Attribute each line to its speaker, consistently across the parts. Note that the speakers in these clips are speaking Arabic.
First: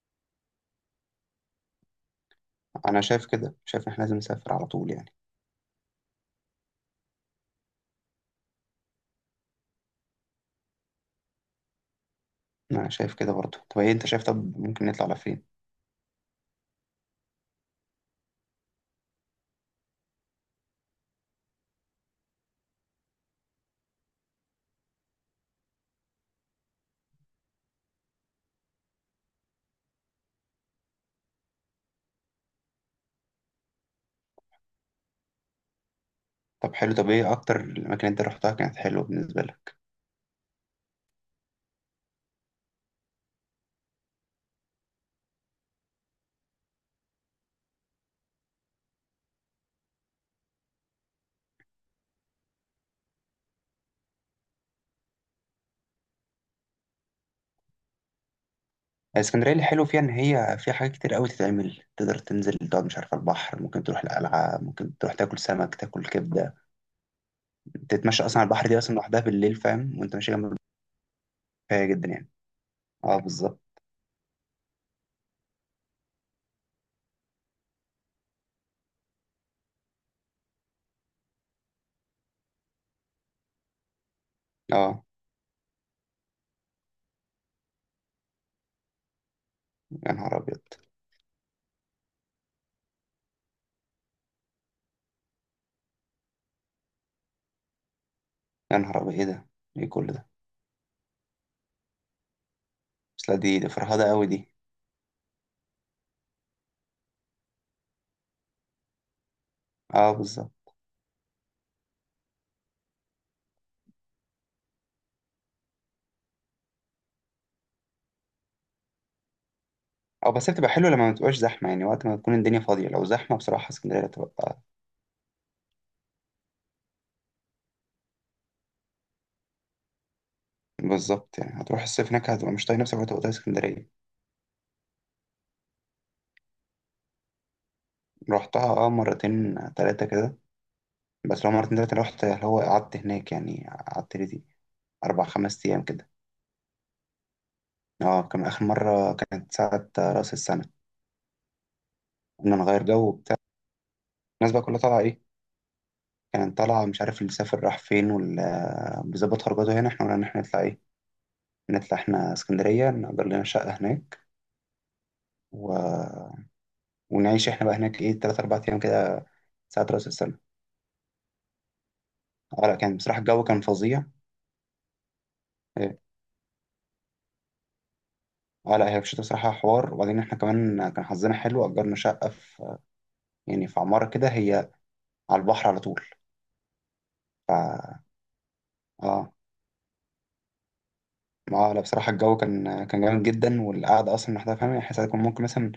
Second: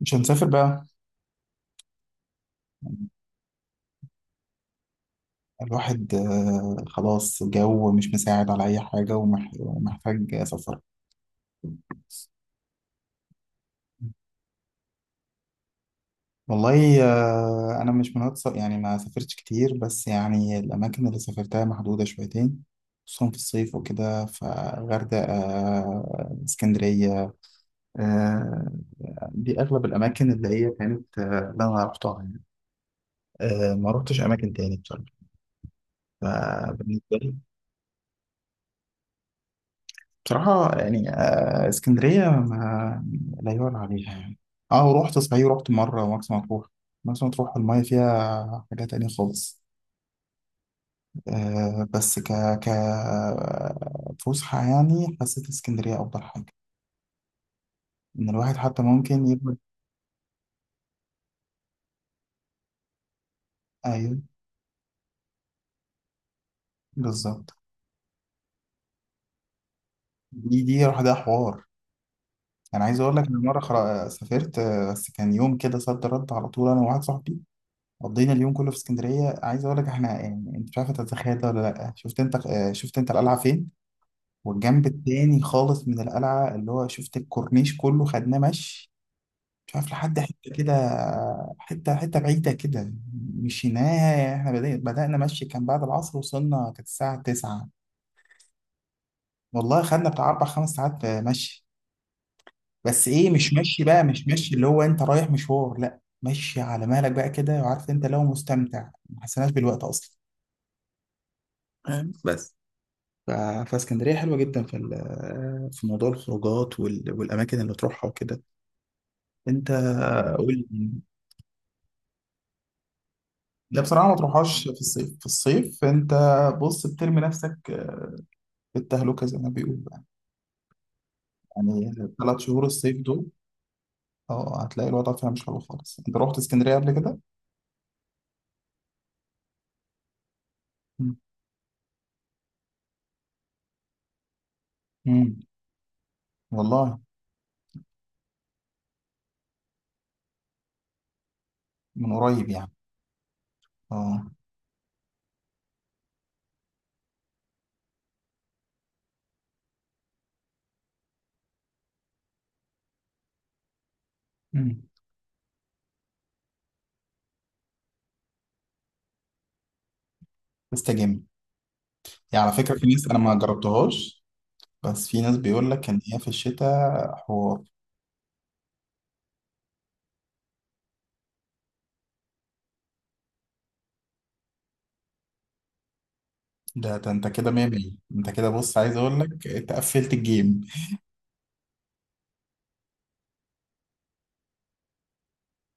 Speaker 1: مش هنسافر بقى.
Speaker 2: انا شايف كده، شايف ان احنا لازم نسافر على طول يعني.
Speaker 1: الواحد خلاص، جو مش مساعد على أي حاجة ومحتاج سفر.
Speaker 2: انا شايف كده برضه. طب ايه انت شايف؟ طب ممكن نطلع على فين؟
Speaker 1: والله، أنا مش يعني ما سافرتش كتير، بس يعني الأماكن اللي سافرتها محدودة شويتين. خصوصا في الصيف وكده، فغردقة، اسكندرية. آه. دي أغلب الأماكن اللي هي كانت، اللي أنا رحتها يعني. ما رحتش أماكن تاني بصراحة.
Speaker 2: طب حلو، طب
Speaker 1: فبالنسبة
Speaker 2: ايه
Speaker 1: لي.
Speaker 2: اكتر الاماكن اللي انت رحتها كانت حلوه بالنسبه لك؟
Speaker 1: بصراحة يعني، اسكندرية ما لا يعلى عليها يعني. اه ورحت، صحيح رحت مرة مرسى مطروح. مرسى مطروح المية فيها حاجة تانية خالص. بس ك ك فسحة، يعني حسيت اسكندرية أفضل حاجة. إن الواحد حتى ممكن
Speaker 2: اسكندريه،
Speaker 1: يبقى.
Speaker 2: اللي حلو فيها ان هي فيها حاجات كتير قوي تتعمل. تقدر تنزل تقعد مش عارف على البحر، ممكن تروح
Speaker 1: أيوه.
Speaker 2: القلعه، ممكن تروح تاكل سمك، تاكل كبده،
Speaker 1: بالظبط.
Speaker 2: تتمشى اصلا على البحر. دي اصلا لوحدها بالليل فاهم، وانت ماشي جنب البحر
Speaker 1: دي لوحدها حوار.
Speaker 2: كفايه جدا يعني.
Speaker 1: أنا عايز أقول
Speaker 2: اه
Speaker 1: لك إن مرة
Speaker 2: بالظبط.
Speaker 1: سافرت، بس كان يوم كده صد رد على طول، أنا وواحد صاحبي. قضينا اليوم كله في اسكندريه. عايز اقول لك احنا، يعني انت مش عارف تتخيل ده ولا لا. شفت انت القلعه فين؟ والجنب
Speaker 2: اه
Speaker 1: التاني خالص من القلعه، اللي هو شفت الكورنيش كله خدناه مشي. مش عارف
Speaker 2: يا
Speaker 1: لحد حته
Speaker 2: نهار ابيض.
Speaker 1: كده. حته حته بعيده كده. مشيناها احنا، بدانا مشي كان بعد العصر، وصلنا كانت الساعه 9.
Speaker 2: يا نهار ابيض، ايه ده؟
Speaker 1: والله
Speaker 2: ايه كل
Speaker 1: خدنا
Speaker 2: ده؟
Speaker 1: بتاع اربع خمس ساعات، مشي. بس ايه،
Speaker 2: بس لا،
Speaker 1: مش
Speaker 2: دي
Speaker 1: مشي بقى،
Speaker 2: فرهده قوي
Speaker 1: مش
Speaker 2: دي.
Speaker 1: مشي اللي هو انت رايح مشوار. لا مشي على مهلك بقى كده، وعارف انت لو مستمتع ما حسيناش بالوقت
Speaker 2: اه
Speaker 1: اصلا.
Speaker 2: بالظبط.
Speaker 1: بس ف- فاسكندرية حلوة جدا، في موضوع الخروجات، والأماكن اللي تروحها وكده. أنت.
Speaker 2: او بس هي
Speaker 1: قول
Speaker 2: بتبقى
Speaker 1: لي.
Speaker 2: حلوه لما ما تبقاش زحمه يعني، وقت ما تكون الدنيا فاضيه. لو زحمه بصراحه
Speaker 1: لا
Speaker 2: اسكندريه
Speaker 1: بصراحة ما
Speaker 2: تبقى
Speaker 1: تروحهاش في الصيف. في الصيف أنت بص بترمي نفسك في التهلكة زي ما بيقولوا يعني.
Speaker 2: بالظبط. يعني هتروح
Speaker 1: يعني
Speaker 2: الصيف هناك،
Speaker 1: ثلاث
Speaker 2: هتبقى مش
Speaker 1: شهور
Speaker 2: طايق
Speaker 1: الصيف
Speaker 2: نفسك وتبقى
Speaker 1: دول.
Speaker 2: طايق اسكندريه.
Speaker 1: اه هتلاقي الوضع فيها مش حلو خالص. أنت رحت اسكندرية قبل كده؟
Speaker 2: رحتها اه مرتين ثلاثه كده.
Speaker 1: مم.
Speaker 2: بس لو مرتين ثلاثه رحت اللي هو قعدت هناك، يعني قعدت لي دي اربع
Speaker 1: مم.
Speaker 2: خمس ايام كده.
Speaker 1: والله.
Speaker 2: اه كان اخر مره كانت ساعه راس السنه،
Speaker 1: من قريب
Speaker 2: قلنا
Speaker 1: يعني.
Speaker 2: نغير جو وبتاع.
Speaker 1: اه.
Speaker 2: الناس بقى كلها طالعه ايه، كانت طالعه. مش عارف اللي سافر راح فين، واللي بيظبط خرجاته هنا. احنا قلنا ان احنا نطلع ايه، نطلع احنا اسكندريه، نأجر لنا شقه هناك،
Speaker 1: مم.
Speaker 2: و ونعيش احنا بقى هناك ايه، تلات أربع أيام كده، ساعة رأس السنة.
Speaker 1: استجم. يعني على
Speaker 2: اه لا،
Speaker 1: فكرة، في
Speaker 2: كان
Speaker 1: ناس أنا
Speaker 2: بصراحة
Speaker 1: ما
Speaker 2: الجو كان فظيع.
Speaker 1: جربتهاش. بس في ناس بيقول لك
Speaker 2: إيه.
Speaker 1: إن هي في الشتاء حوار.
Speaker 2: اه لا، هي في الشتا بصراحة حوار. وبعدين احنا كمان كان حظنا حلو، أجرنا شقة في يعني في عمارة كده، هي على البحر على طول.
Speaker 1: ده انت كده مية مية. انت كده بص، عايز اقول
Speaker 2: اه.
Speaker 1: لك انت قفلت الجيم.
Speaker 2: اه لا بصراحة الجو كان جامد جدا، والقعدة أصلا لوحدها فاهم يعني. ساعات كنا ممكن مثلا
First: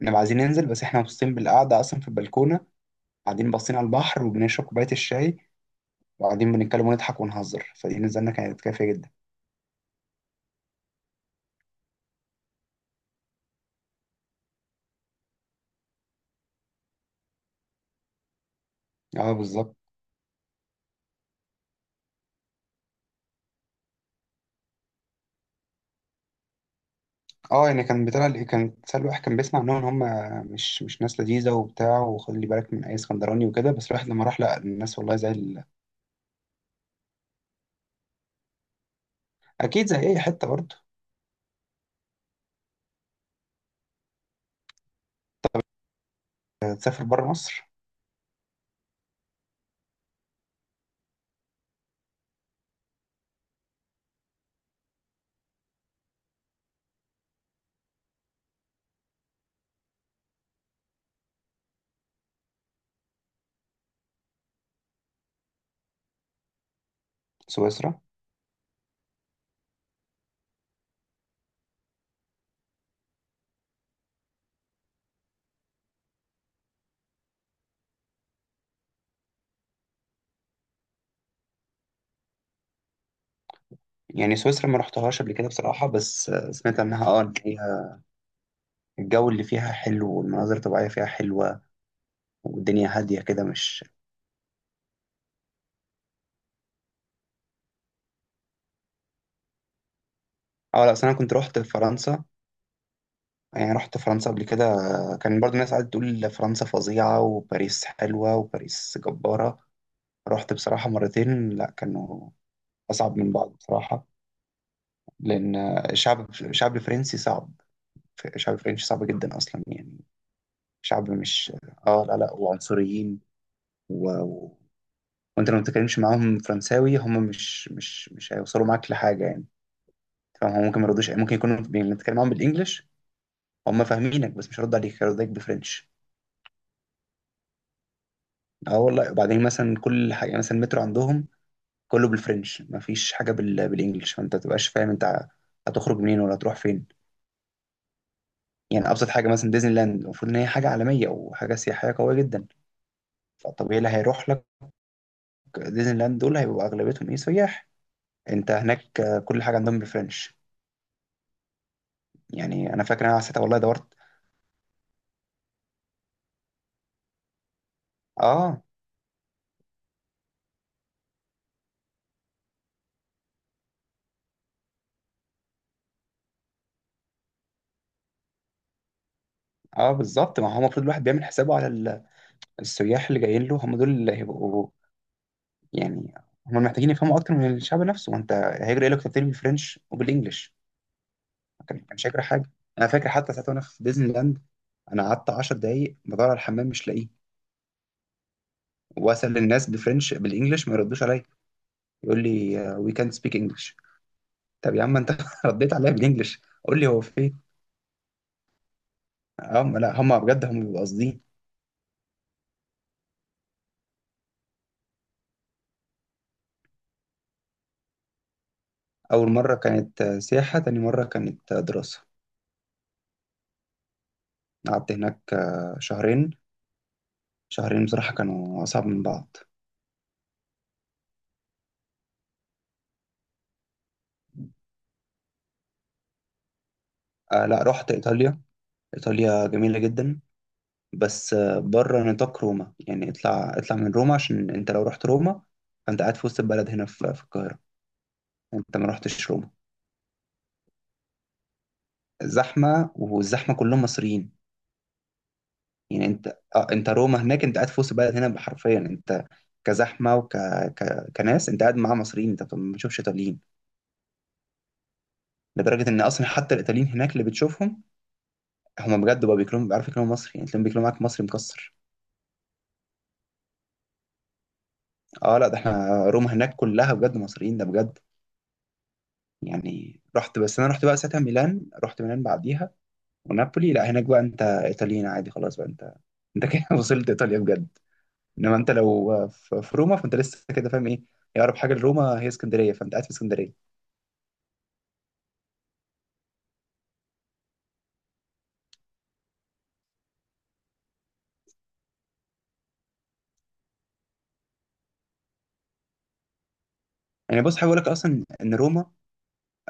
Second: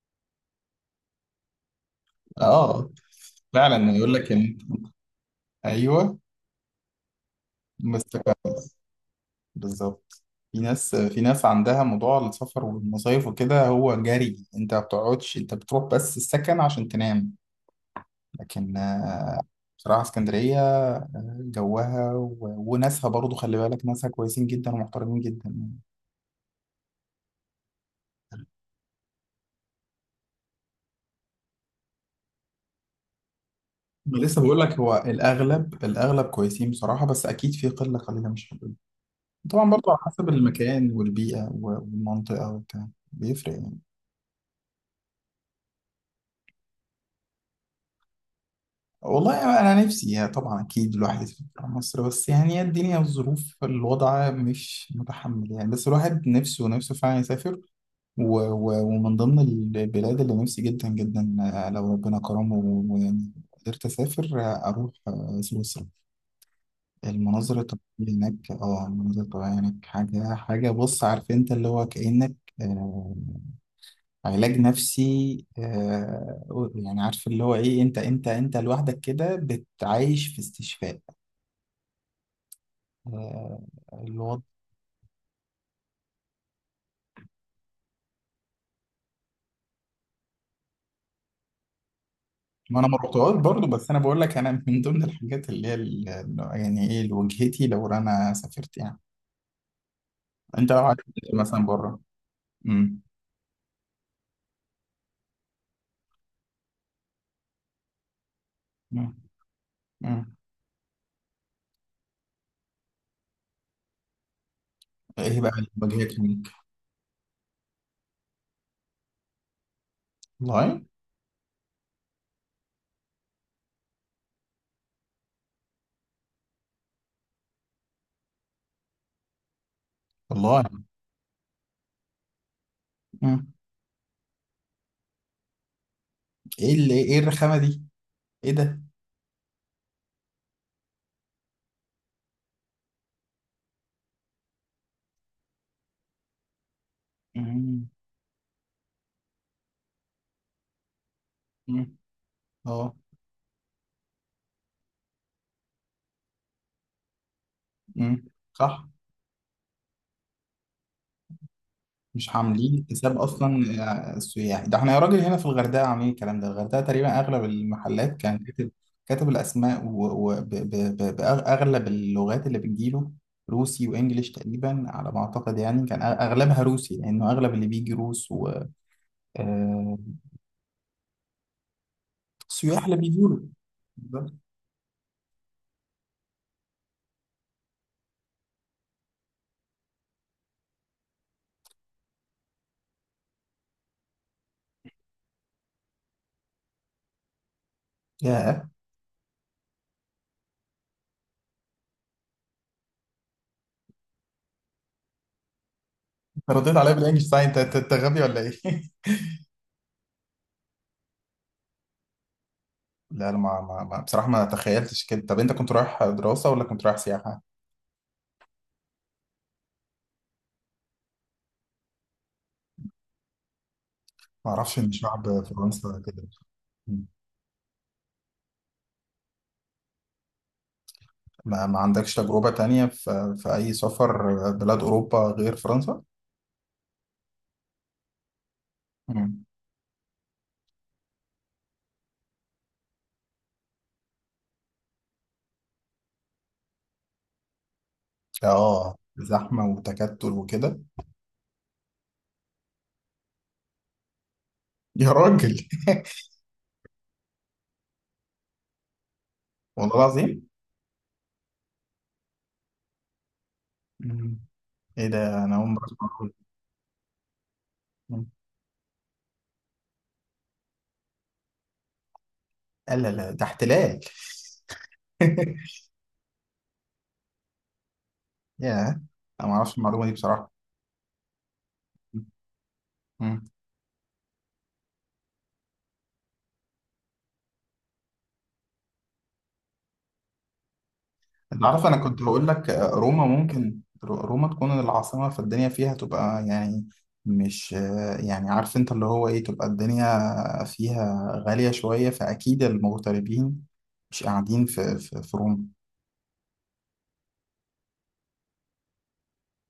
Speaker 2: نبقى عايزين ننزل بس احنا مبسوطين بالقعدة أصلا في البلكونة،
Speaker 1: اه.
Speaker 2: قاعدين باصين على
Speaker 1: فعلا يقول
Speaker 2: البحر
Speaker 1: لك ان،
Speaker 2: وبنشرب كوباية الشاي،
Speaker 1: ايوه.
Speaker 2: وقاعدين بنتكلم ونضحك ونهزر. فدي نزلنا
Speaker 1: مستقر.
Speaker 2: كانت كافية جدا.
Speaker 1: بالظبط. في ناس عندها موضوع السفر والمصايف وكده، هو جري، انت ما بتقعدش، انت بتروح بس السكن عشان تنام. لكن،
Speaker 2: اه بالظبط.
Speaker 1: بصراحة اسكندرية، جوها وناسها برضو، خلي بالك ناسها كويسين جدا ومحترمين جدا.
Speaker 2: اه يعني كان بتاع، كان سهل واحد كان بيسمع عنهم ان هم مش ناس لذيذه وبتاع، وخلي بالك من اي اسكندراني وكده. بس الواحد
Speaker 1: ما
Speaker 2: لما راح
Speaker 1: لسه
Speaker 2: لقى
Speaker 1: بقول لك، هو
Speaker 2: الناس والله زي ال...
Speaker 1: الاغلب كويسين بصراحة، بس اكيد في قلة قليلة مش حلوة. طبعا برضه
Speaker 2: اكيد
Speaker 1: على
Speaker 2: زي اي
Speaker 1: حسب
Speaker 2: حته برضه.
Speaker 1: المكان والبيئة والمنطقة وبتاع بيفرق يعني.
Speaker 2: تسافر بره مصر.
Speaker 1: والله أنا نفسي يعني، طبعا أكيد الواحد يسافر برا مصر، بس يعني هي الدنيا والظروف، الوضع مش متحمل يعني، بس الواحد نفسه نفسه فعلا يسافر. و و ومن ضمن البلاد اللي نفسي جدا جدا، لو ربنا كرمه ويعني قدرت أسافر، أروح سويسرا.
Speaker 2: سويسرا.
Speaker 1: المناظر الطبيعية هناك حاجة حاجة، بص عارف أنت اللي هو كأنك آه، علاج نفسي. يعني عارف اللي هو ايه، انت لوحدك كده بتعيش في استشفاء، آه
Speaker 2: يعني
Speaker 1: الوضع.
Speaker 2: سويسرا ما رحتهاش قبل كده بصراحه، بس سمعت عنها اه ان هي الجو اللي فيها حلو، والمناظر الطبيعيه فيها حلوه،
Speaker 1: ما انا
Speaker 2: والدنيا
Speaker 1: ما
Speaker 2: هاديه
Speaker 1: رحتهاش
Speaker 2: كده
Speaker 1: برضه،
Speaker 2: مش.
Speaker 1: بس انا بقول لك، انا من ضمن الحاجات اللي هي يعني ايه لوجهتي لو انا سافرت يعني. انت لو
Speaker 2: اه لا
Speaker 1: عايز
Speaker 2: أصل انا كنت
Speaker 1: تسافر مثلا
Speaker 2: رحت
Speaker 1: بره.
Speaker 2: فرنسا.
Speaker 1: امم.
Speaker 2: يعني رحت فرنسا قبل كده، كان برضه الناس قاعدة تقول فرنسا فظيعة وباريس حلوة وباريس
Speaker 1: أمم.
Speaker 2: جبارة.
Speaker 1: أمم.
Speaker 2: رحت بصراحة مرتين، لا كانوا أصعب من بعض بصراحة.
Speaker 1: ايه بقى
Speaker 2: لأن
Speaker 1: اللي واجهتك
Speaker 2: الشعب
Speaker 1: هناك؟
Speaker 2: الشعب الفرنسي صعب، الشعب الفرنسي صعب جدا أصلا يعني.
Speaker 1: والله.
Speaker 2: شعب مش، آه، لا لا، وعنصريين و... و... وأنت لو ما بتتكلمش معاهم فرنساوي هم مش هيوصلوا معاك لحاجة يعني. فاهم، هم
Speaker 1: والله.
Speaker 2: ممكن ما يردوش، ممكن يكونوا بنتكلم معاهم بالإنجلش،
Speaker 1: أمم.
Speaker 2: هم فاهمينك بس مش هيردوا عليك، هيردوا عليك بالفرنش.
Speaker 1: ايه الرخامه دي؟ ايه
Speaker 2: اه
Speaker 1: ده؟
Speaker 2: والله. وبعدين مثلا كل حاجة، يعني مثلا المترو عندهم كله بالفرنش، مفيش حاجة بال... بالإنجلش. فأنت ما تبقاش فاهم أنت هتخرج منين ولا هتروح فين.
Speaker 1: أمم.
Speaker 2: يعني ابسط حاجه مثلا ديزني لاند، المفروض ان هي حاجه عالميه او حاجه سياحيه
Speaker 1: أمم.
Speaker 2: قويه جدا.
Speaker 1: اه.
Speaker 2: فالطبيعي اللي هيروح لك ديزني لاند دول هيبقوا اغلبيتهم ايه، سياح.
Speaker 1: أمم.
Speaker 2: انت
Speaker 1: صح.
Speaker 2: هناك كل حاجه عندهم بالفرنش.
Speaker 1: مش
Speaker 2: يعني انا
Speaker 1: عاملين
Speaker 2: فاكر
Speaker 1: حساب
Speaker 2: انا ساعتها والله
Speaker 1: اصلا.
Speaker 2: دورت.
Speaker 1: السياح، ده احنا يا راجل هنا في الغردقه عاملين الكلام ده. الغردقه تقريبا اغلب المحلات كان
Speaker 2: اه.
Speaker 1: كاتب الاسماء وباغلب اللغات اللي بتجيله. روسي وانجليش تقريبا على ما اعتقد يعني. كان اغلبها روسي، لانه اغلب اللي بيجي روس.
Speaker 2: اه
Speaker 1: والسياح
Speaker 2: بالظبط. ما هو المفروض الواحد بيعمل حسابه على
Speaker 1: اللي
Speaker 2: السياح اللي
Speaker 1: بيجوا
Speaker 2: جايين
Speaker 1: له.
Speaker 2: له، هم دول اللي
Speaker 1: بالظبط.
Speaker 2: هيبقوا يعني. هم محتاجين يفهموا اكتر من الشعب نفسه، وانت هيجري إيه لك كتير بالفرنش وبالانجلش، كان مش هيجري حاجه. انا فاكر حتى ساعتها وانا في ديزني لاند، انا قعدت 10 دقايق بدور على الحمام مش لاقيه،
Speaker 1: ياه.
Speaker 2: واسال الناس بفرنش بالانجلش ما يردوش عليا. يقول لي وي كانت سبيك انجلش. طب يا عم انت رديت عليا بالانجلش
Speaker 1: انت رديت
Speaker 2: قول لي
Speaker 1: عليا
Speaker 2: هو
Speaker 1: بالانجلش.
Speaker 2: فين.
Speaker 1: صحيح، انت انت أنت غبي ولا ايه؟
Speaker 2: هم لا، هم بجد هم بيبقوا قاصدين.
Speaker 1: لا انا بصراحه ما تخيلتش كده. طب انت كنت رايح دراسه ولا كنت رايح سياحه؟
Speaker 2: اول مره كانت سياحه، تاني مره كانت دراسه.
Speaker 1: ما اعرفش ان
Speaker 2: قعدت هناك
Speaker 1: شعب فرنسا كده.
Speaker 2: شهرين. شهرين بصراحه كانوا اصعب من بعض.
Speaker 1: ما عندكش تجربة تانية في أي سفر بلاد أوروبا غير فرنسا؟
Speaker 2: آه لا، رحت ايطاليا.
Speaker 1: مم.
Speaker 2: ايطاليا جميله جدا، بس بره نطاق روما يعني. اطلع اطلع من روما، عشان انت لو رحت روما فانت قاعد في وسط البلد هنا في القاهره. انت ما رحتش روما،
Speaker 1: زحمة وتكتل وكده.
Speaker 2: زحمه والزحمه كلهم مصريين.
Speaker 1: يا راجل.
Speaker 2: يعني انت، انت روما هناك انت قاعد في وسط بلد هنا حرفيا انت.
Speaker 1: والله
Speaker 2: كزحمه
Speaker 1: العظيم.
Speaker 2: كناس، انت قاعد مع مصريين انت ما بتشوفش ايطاليين.
Speaker 1: مم. إيه ده، أنا أول مرة
Speaker 2: لدرجه
Speaker 1: أسمع
Speaker 2: ان اصلا
Speaker 1: المعلومة دي.
Speaker 2: حتى الايطاليين هناك اللي بتشوفهم
Speaker 1: مم.
Speaker 2: هم بجد بقى بيعرفوا يكلموا مصري، يعني تلاقيهم بيكلموا معاك مصري مكسر.
Speaker 1: لا لا لا، ده احتلال.
Speaker 2: اه لا ده احنا روما هناك كلها بجد مصريين، ده بجد.
Speaker 1: يا. أنا ما أعرفش
Speaker 2: يعني
Speaker 1: المعلومة دي
Speaker 2: رحت،
Speaker 1: بصراحة.
Speaker 2: بس انا رحت بقى ساعتها ميلان، رحت ميلان بعديها
Speaker 1: مم.
Speaker 2: ونابولي. لا هناك بقى انت ايطاليين عادي، خلاص بقى انت، انت كده وصلت ايطاليا بجد. انما انت لو في روما فانت لسه كده فاهم ايه. هي اقرب
Speaker 1: انت
Speaker 2: حاجه
Speaker 1: عارف انا كنت
Speaker 2: لروما هي
Speaker 1: هقول لك،
Speaker 2: اسكندريه، فانت قاعد في
Speaker 1: روما
Speaker 2: اسكندريه.
Speaker 1: ممكن روما تكون العاصمة، فالدنيا فيها تبقى يعني. مش، يعني عارف انت اللي هو ايه تبقى الدنيا فيها غالية شوية، فأكيد المغتربين مش قاعدين في روما.
Speaker 2: يعني بص حابب اقول لك اصلا ان روما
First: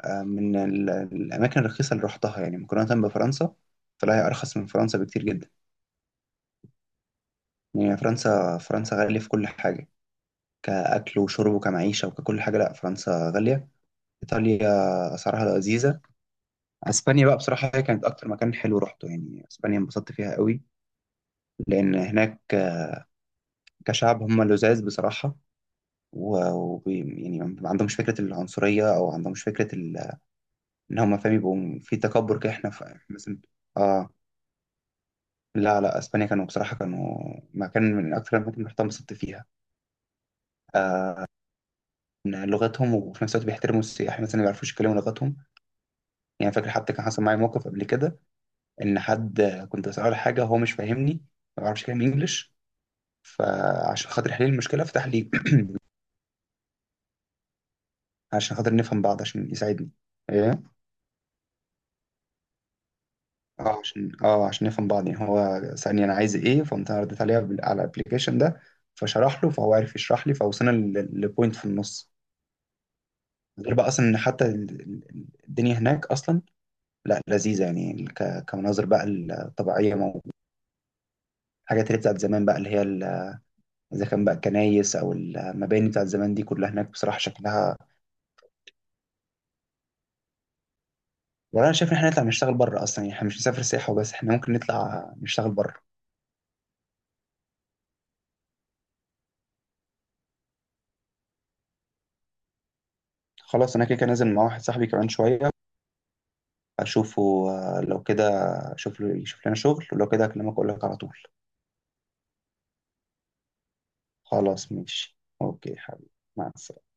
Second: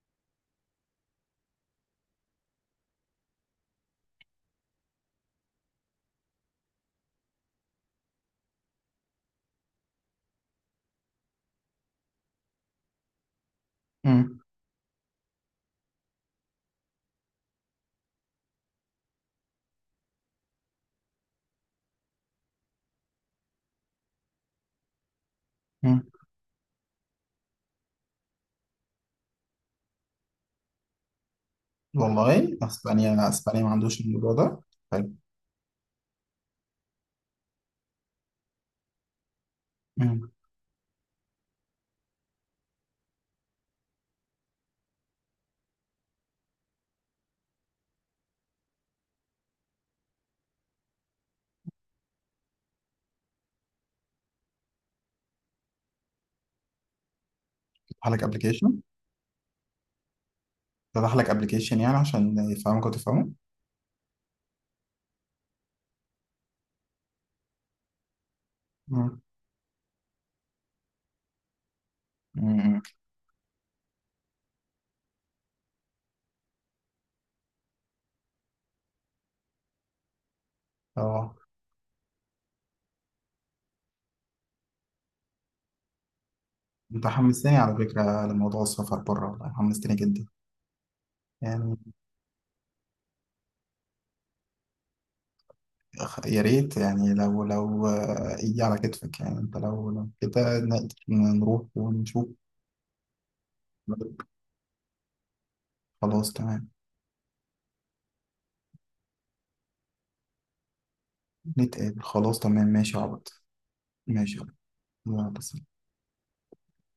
Speaker 2: من الاماكن الرخيصه اللي رحتها، يعني مقارنه بفرنسا طلع هي ارخص من فرنسا بكتير جدا. يعني فرنسا، فرنسا غاليه في كل حاجه، كاكل وشرب وكمعيشه وككل حاجه. لا فرنسا غاليه.
Speaker 1: مم.
Speaker 2: ايطاليا اسعارها لذيذه. اسبانيا بقى بصراحه هي كانت اكتر مكان حلو رحته، يعني اسبانيا انبسطت فيها قوي. لان هناك كشعب هم لذاذ بصراحه،
Speaker 1: مم.
Speaker 2: يعني ما عندهمش فكره العنصريه، او عندهمش فكره ان هم فاهم يبقوا في تكبر كده.
Speaker 1: والله،
Speaker 2: احنا
Speaker 1: اسبانيا
Speaker 2: مثلا.
Speaker 1: اسبانيا ما عندوش
Speaker 2: اه
Speaker 1: الموضوع ده. حلو.
Speaker 2: لا لا، اسبانيا كانوا بصراحه كانوا مكان من اكثر الاماكن اللي رحتها انبسطت فيها،
Speaker 1: مم.
Speaker 2: من لغتهم. وفي نفس الوقت بيحترموا السياح مثلا اللي ما بيعرفوش يتكلموا لغتهم. يعني فاكر حتى كان حصل معايا موقف قبل كده، ان حد كنت بساله على حاجه هو مش فاهمني، ما بيعرفش يتكلم انجلش. فعشان خاطر يحل لي المشكله فتح لي
Speaker 1: فتح لك
Speaker 2: عشان خاطر
Speaker 1: ابلكيشن.
Speaker 2: نفهم بعض، عشان يساعدني، ايه،
Speaker 1: فتح لك ابلكيشن يعني عشان يفهمك وتفهمه.
Speaker 2: عشان نفهم بعض يعني. هو سألني انا عايز ايه، فقمت انا رديت عليه على الابلكيشن ده،
Speaker 1: مم.
Speaker 2: فشرح له، فهو عرف يشرح لي، فوصلنا لبوينت في النص.
Speaker 1: مم.
Speaker 2: غير بقى اصلا ان حتى الدنيا هناك اصلا لا لذيذة يعني. كمناظر بقى الطبيعية موجودة،
Speaker 1: اه.
Speaker 2: الحاجات اللي بتاعت زمان بقى اللي هي إذا كان بقى الكنايس أو المباني بتاعت زمان دي، كلها هناك
Speaker 1: انت
Speaker 2: بصراحة
Speaker 1: حمستني على
Speaker 2: شكلها.
Speaker 1: فكرة لموضوع السفر بره، والله حمستني جدا.
Speaker 2: والله أنا
Speaker 1: يعني.
Speaker 2: شايف إن إحنا نطلع نشتغل بره أصلا. يعني إحنا مش نسافر سياحة وبس، إحنا ممكن نطلع نشتغل بره.
Speaker 1: يا ريت يعني، لو يجي على كتفك يعني، انت لو كده نقدر نروح ونشوف.
Speaker 2: خلاص أنا كده كده نازل مع واحد صاحبي كمان شوية
Speaker 1: خلاص تمام.
Speaker 2: أشوفه. لو كده أشوف له يشوف لنا شغل، ولو كده أكلمك أقول لك على طول.
Speaker 1: نتقابل، خلاص تمام، ماشي يا عبد. ماشي يا عبد.
Speaker 2: خلاص، ماشي،
Speaker 1: يلا،
Speaker 2: أوكي حبيبي. مع السلامة.